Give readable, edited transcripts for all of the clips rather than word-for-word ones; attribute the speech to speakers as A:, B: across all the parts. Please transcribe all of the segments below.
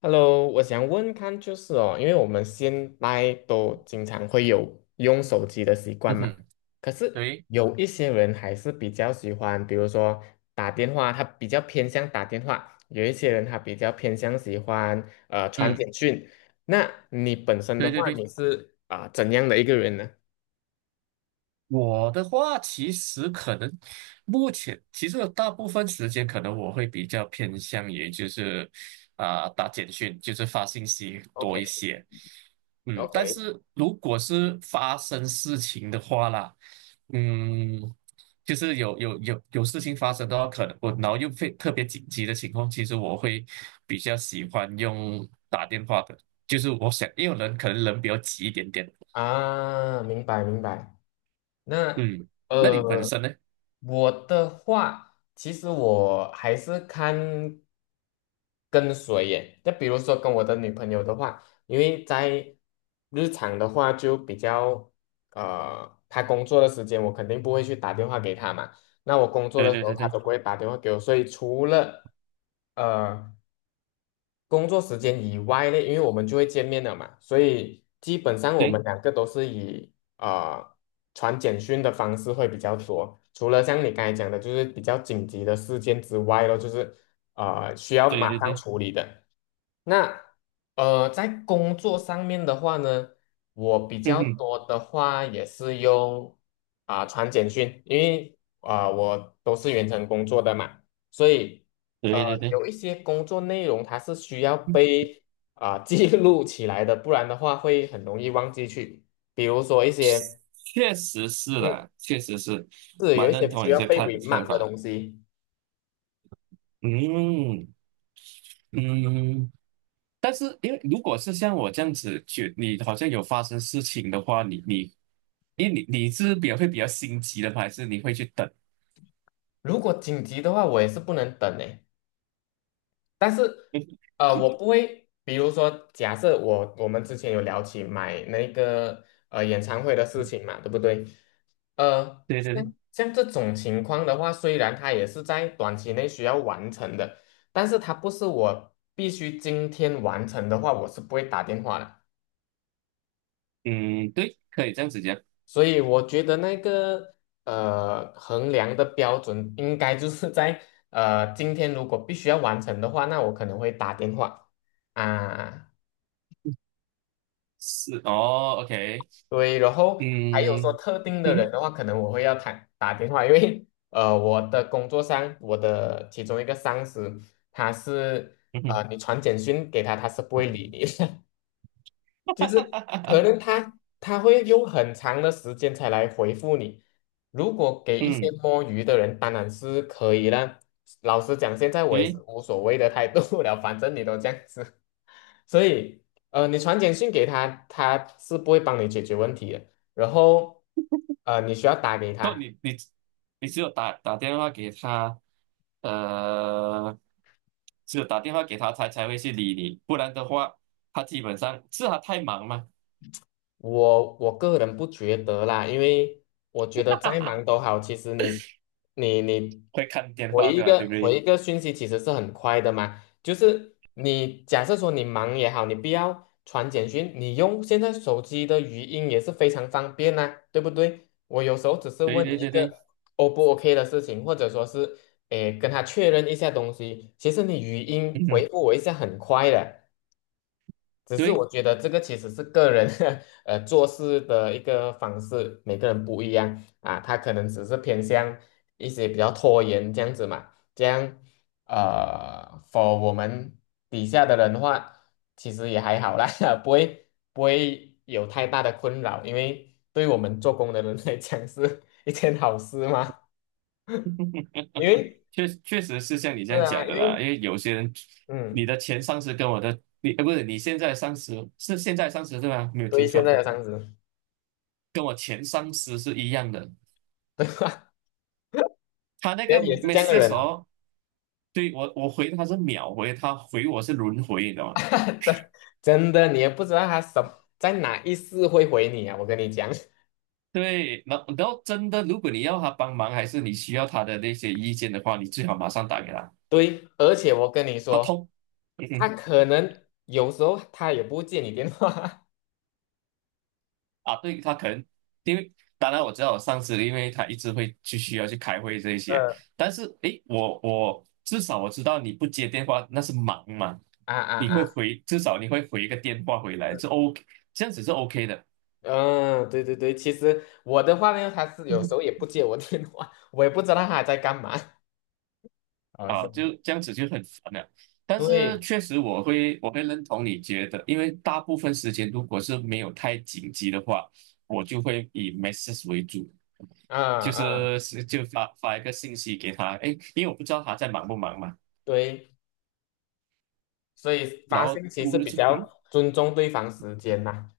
A: Hello，我想问看就是哦，因为我们现在都经常会有用手机的习惯
B: 嗯
A: 嘛，
B: 哼。
A: 可是
B: 对。
A: 有一些人还是比较喜欢，比如说打电话，他比较偏向打电话；有一些人他比较偏向喜欢传
B: 嗯。
A: 简讯。那你本身的
B: 对对
A: 话，
B: 对，
A: 你是怎样的一个人呢
B: 我的话其实可能目前其实大部分时间可能我会比较偏向于就是打简讯，就是发信息多
A: ？OK。
B: 一些。嗯，但
A: OK
B: 是如果是发生事情的话啦，嗯，就是有事情发生的话，可能我然后又非特别紧急的情况，其实我会比较喜欢用打电话的，就是我想，因为人可能比较急一点点。
A: 啊，明白明白。那
B: 嗯，那你本
A: 呃，
B: 身呢？
A: 我的话，其实我还是看。跟随耶。就比如说跟我的女朋友的话，因为在日常的话就比较她工作的时间我肯定不会去打电话给她嘛。那我工作
B: 对
A: 的时
B: 对
A: 候
B: 对
A: 她
B: 对
A: 都不会打电话给我，所以除了呃工作时间以外嘞，因为我们就会见面了嘛，所以基本上我们
B: 对
A: 两个都是以呃传简讯的方式会比较多。除了像你刚才讲的，就是比较紧急的事件之外咯，就是需要
B: 对
A: 马
B: 对
A: 上
B: 对。
A: 处理的。那在工作上面的话呢，我比
B: 嗯
A: 较
B: 哼。
A: 多的话也是用传简讯，因为我都是远程工作的嘛，所以。呃，
B: 对对对。
A: 有一些工作内容它是需要
B: 嗯，
A: 被记录起来的，不然的话会很容易忘记去。比如说一些，
B: 确实是
A: 嗯，
B: 啦，确实是。
A: 是有
B: 蛮
A: 一
B: 认
A: 些需
B: 同你
A: 要
B: 这
A: 被
B: 看
A: remind 的
B: 法。
A: 东西。
B: 嗯嗯，但是因为如果是像我这样子去，你好像有发生事情的话，你，因为你是比较会比较心急的吗还是你会去等？
A: 如果紧急的话，我也是不能等诶。但是，
B: 就
A: 我不会，比如说，假设我们之前有聊起买那个演唱会的事情嘛，对不对？
B: 对对对。
A: 像这种情况的话，虽然它也是在短期内需要完成的，但是它不是我必须今天完成的话，我是不会打电话的。
B: 嗯，对，可以这样子讲。
A: 所以我觉得那个衡量的标准应该就是在今天如果必须要完成的话，那我可能会打电话啊。
B: 是哦，OK。
A: 对，然后还有说
B: 嗯
A: 特定的人
B: 嗯
A: 的话，可能我会要打电话，因为我的工作上，我的其中一个上司，他是
B: 嗯。
A: 你传简讯给他，他是不会理你的，就是可能 他会用很长的时间才来回复你。如果给一些
B: 嗯，
A: 摸鱼的人，当然是可以啦。老实讲，现在我
B: 因
A: 也是
B: 为
A: 无所谓的态度了，反正你都这样子。所以你传简讯给他，他是不会帮你解决问题的。然后你需要打给
B: 说
A: 他，
B: 你你你只有打电话给他，呃，只有打电话给他，他才会去理你，不然的话，他基本上是他太忙嘛。
A: 我个人不觉得啦，因为我觉得再忙都 好，其实你
B: 会看电
A: 回
B: 话
A: 一
B: 对吧？
A: 个
B: 对不
A: 回
B: 对？
A: 一个讯息其实是很快的嘛。就是你假设说你忙也好，你不要传简讯，你用现在手机的语音也是非常方便呐、对不对？我有时候只是
B: 对
A: 问
B: 对
A: 你一
B: 对对。
A: 个 O 不 OK 的事情，或者说是诶跟他确认一下东西，其实你语音回
B: 嗯。
A: 复我一下很快的。只是
B: 对，
A: 我觉得这个其实是个人 做事的一个方式，每个人不一样啊。他可能只是偏向一些比较拖延这样子嘛，这样for 我们底下的人的话，其实也还好啦，不会有太大的困扰，因为对我们做工的人来讲是一件好事嘛。因为
B: 确确实是像你这
A: 是
B: 样
A: 啊，
B: 讲
A: 因
B: 的啦，
A: 为
B: 因为有些人，你
A: 嗯，
B: 的前上司跟我的你，呃，不是你现在上司是现在上司对吧？没有
A: 对
B: 听
A: 现
B: 错，
A: 在的上司，
B: 跟我前上司是一样的，
A: 对吧？
B: 他 那
A: 也
B: 个
A: 也是
B: m e
A: 这样的
B: s
A: 人
B: s e
A: 啊。
B: 哦。对，我我回他是秒回，他回我是轮回，你知道吗？
A: 真真的，你也不知道他什在哪一次会回你啊！我跟你讲，
B: 对，然后真的，如果你要他帮忙，还是你需要他的那些意见的话，你最好马上打给他。
A: 对，而且我跟你
B: 他
A: 说，
B: 通，嗯
A: 他
B: 哼。
A: 可能有时候他也不接你电话。
B: 啊，对，他可能，因为当然我知道我上次因为他一直会去需要去开会这一 些，
A: 嗯，
B: 但是诶，我至少我知道你不接电话那是忙嘛，
A: 啊啊
B: 你会
A: 啊！
B: 回，至少你会回一个电话回来，这 OK，这样子是 OK 的。
A: 嗯，对对对，其实我的话呢，他是有时候也不接我电话，我也不知道他在干嘛。哦，
B: 啊，
A: 是，
B: 就这样子就很烦了。但是
A: 对，
B: 确实我会认同你觉得，因为大部分时间如果是没有太紧急的话，我就会以 message 为主，
A: 啊
B: 就
A: 啊，
B: 是是就发一个信息给他，哎，因为我不知道他在忙不忙嘛。
A: 对，所以
B: 然
A: 发
B: 后
A: 信息
B: 突
A: 是
B: 然
A: 比
B: 就
A: 较
B: 嗯，
A: 尊重对方时间呐、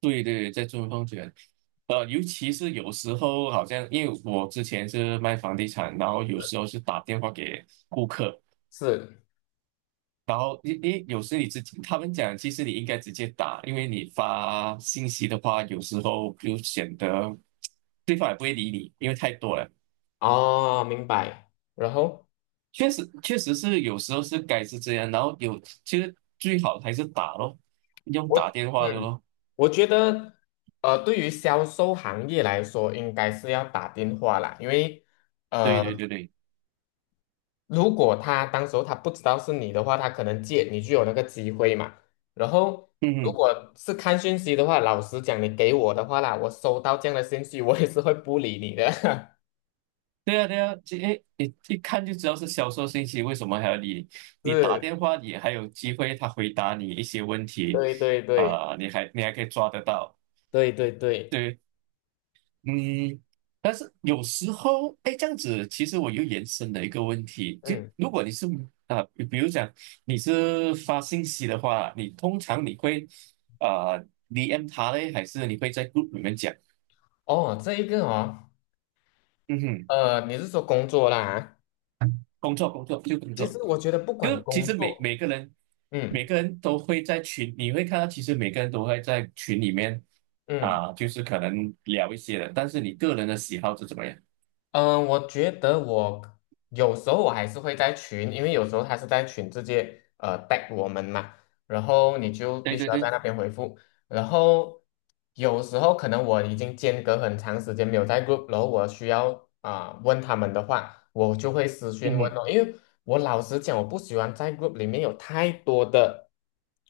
B: 对对，在中风卷。呃，尤其是有时候好像因为我之前是卖房地产，然后有时候是打电话给顾客，
A: 是，
B: 然后因有时你自己，他们讲其实你应该直接打，因为你发信息的话，有时候就显得对方也不会理你，因为太多了。
A: 哦，明白。然后。
B: 确实，确实是有时候是该是这样，然后有其实最好还是打咯，用
A: 我
B: 打电话的
A: 嗯，
B: 咯。
A: 我觉得对于销售行业来说，应该是要打电话啦，因为
B: 对
A: 呃，
B: 对对对。
A: 如果他当时候他不知道是你的话，他可能借你就有那个机会嘛。然后
B: 嗯。
A: 如
B: 嗯，
A: 果是看讯息的话，老实讲，你给我的话啦，我收到这样的信息，我也是会不理你的。
B: 对啊对啊，这诶你一看就知道是销售信息，为什么还要理你，打
A: 是，
B: 电话，你还有机会他回答你一些问题，
A: 对对对
B: 你还可以抓得到。
A: 对对对，
B: 对。嗯，但是有时候，哎，这样子，其实我又延伸了一个问题，就
A: 嗯，
B: 如果你是比如讲你是发信息的话，你通常你会DM 他嘞，还是你会在 group 里面讲？
A: 哦，这一个哦，
B: 嗯哼。
A: 你是说工作啦啊？
B: 工作，工作就工
A: 其
B: 作，
A: 实我觉得不管
B: 就其
A: 工
B: 实每
A: 作，
B: 每个人每
A: 嗯
B: 个人都会在群，你会看到，其实每个人都会在群里面
A: 嗯。
B: 就是可能聊一些的，但是你个人的喜好是怎么样？
A: 嗯，我觉得我有时候我还是会在群，因为有时候他是在群直接带我们嘛，然后你就必
B: 对
A: 须
B: 对
A: 要在
B: 对。
A: 那边回复。然后有时候可能我已经间隔很长时间没有在 group，然后我需要问他们的话，我就会私
B: 嗯
A: 讯问
B: 哼。
A: 哦，因为我老实讲，我不喜欢在 group 里面有太多的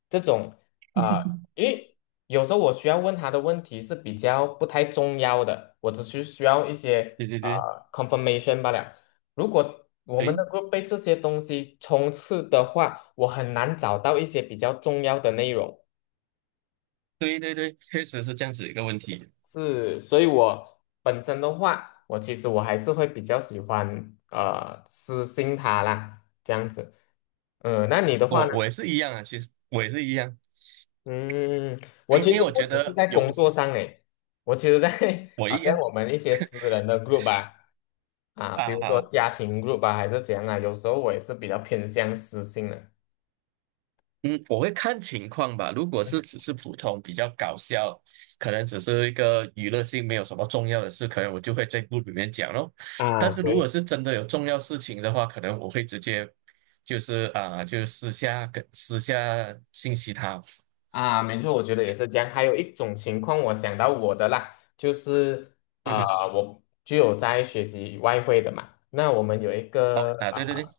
A: 这种。啊。因为有时候我需要问他的问题是比较不太重要的，我只是需要一些
B: 对对对
A: confirmation 罢了。如果我们能
B: 对。
A: 够被这些东西充斥的话，我很难找到一些比较重要的内容。
B: 对对对，确实是这样子一个问题。
A: 是，所以我本身的话，我其实还是会比较喜欢私信他啦，这样子。嗯，那你的话
B: 我
A: 呢？
B: 我也是一样啊，其实我也是一样，
A: 嗯，我
B: 因因
A: 其
B: 为
A: 实
B: 我
A: 不
B: 觉
A: 只是
B: 得
A: 在
B: 有
A: 工作上诶，我其实在
B: 我
A: 好
B: 一
A: 像
B: 样
A: 我们一些私人的 group 啊，啊，比如说
B: 啊。
A: 家庭 group 啊，还是怎样啊，有时候我也是比较偏向私信的。
B: 嗯，我会看情况吧。如果是只是普通比较搞笑，可能只是一个娱乐性，没有什么重要的事，可能我就会在 group 里面讲咯。但
A: 啊，
B: 是如果
A: 对。
B: 是真的有重要事情的话，可能我会直接就是啊，就私下跟私下信息他。
A: 啊，没错，我觉得也是这样。还有一种情况，我想到我的啦，就是
B: 嗯哼
A: 我就有在学习外汇的嘛。那我们有一
B: ，OK
A: 个
B: 啊，对对对。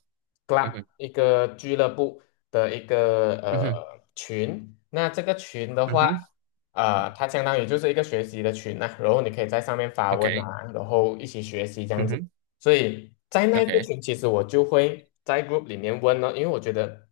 B: 嗯
A: club，
B: 哼。
A: 一个俱乐部的一个
B: 嗯哼。
A: 群。那这个群的
B: 嗯哼
A: 话，它相当于就是一个学习的群呐、然后你可以在上面发问
B: ，OK。
A: 啊，然后一起学习这样
B: 嗯
A: 子。
B: 哼
A: 所以在那个
B: ，OK。
A: 群，其实我就会在 group 里面问了，因为我觉得，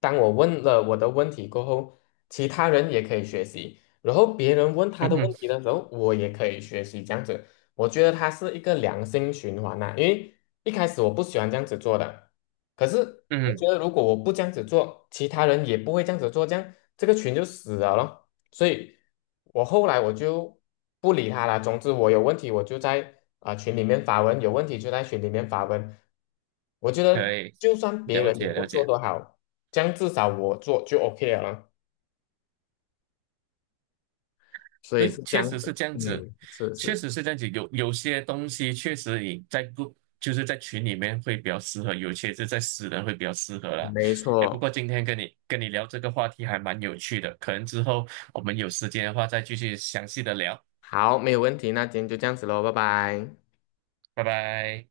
A: 当我问了我的问题过后，其他人也可以学习，然后别人问他
B: 嗯
A: 的问题
B: 哼。
A: 的时候，我也可以学习，这样子，我觉得它是一个良性循环呐、因为一开始我不喜欢这样子做的，可是
B: 嗯
A: 我
B: 哼，
A: 觉得如果我不这样子做，其他人也不会这样子做，这样这个群就死了咯。所以我后来我就不理他了。总之，我有问题我就在群里面发问，有问题就在群里面发问。我觉
B: 可
A: 得
B: 以，
A: 就算别
B: 了
A: 人也
B: 解
A: 不
B: 了
A: 做
B: 解。
A: 都好，这样至少我做就 OK 了咯。所以
B: 对，
A: 是这
B: 确实
A: 样
B: 是
A: 子，
B: 这样子，
A: 嗯，是
B: 确
A: 是，
B: 实是这样子。有有些东西确实你在 g 就是在群里面会比较适合，有些是在私人会比较适合啦。
A: 没
B: 哎，不
A: 错。
B: 过今天跟你聊这个话题还蛮有趣的，可能之后我们有时间的话再继续详细的聊。
A: 好，没有问题，那今天就这样子喽，拜拜。
B: 拜拜。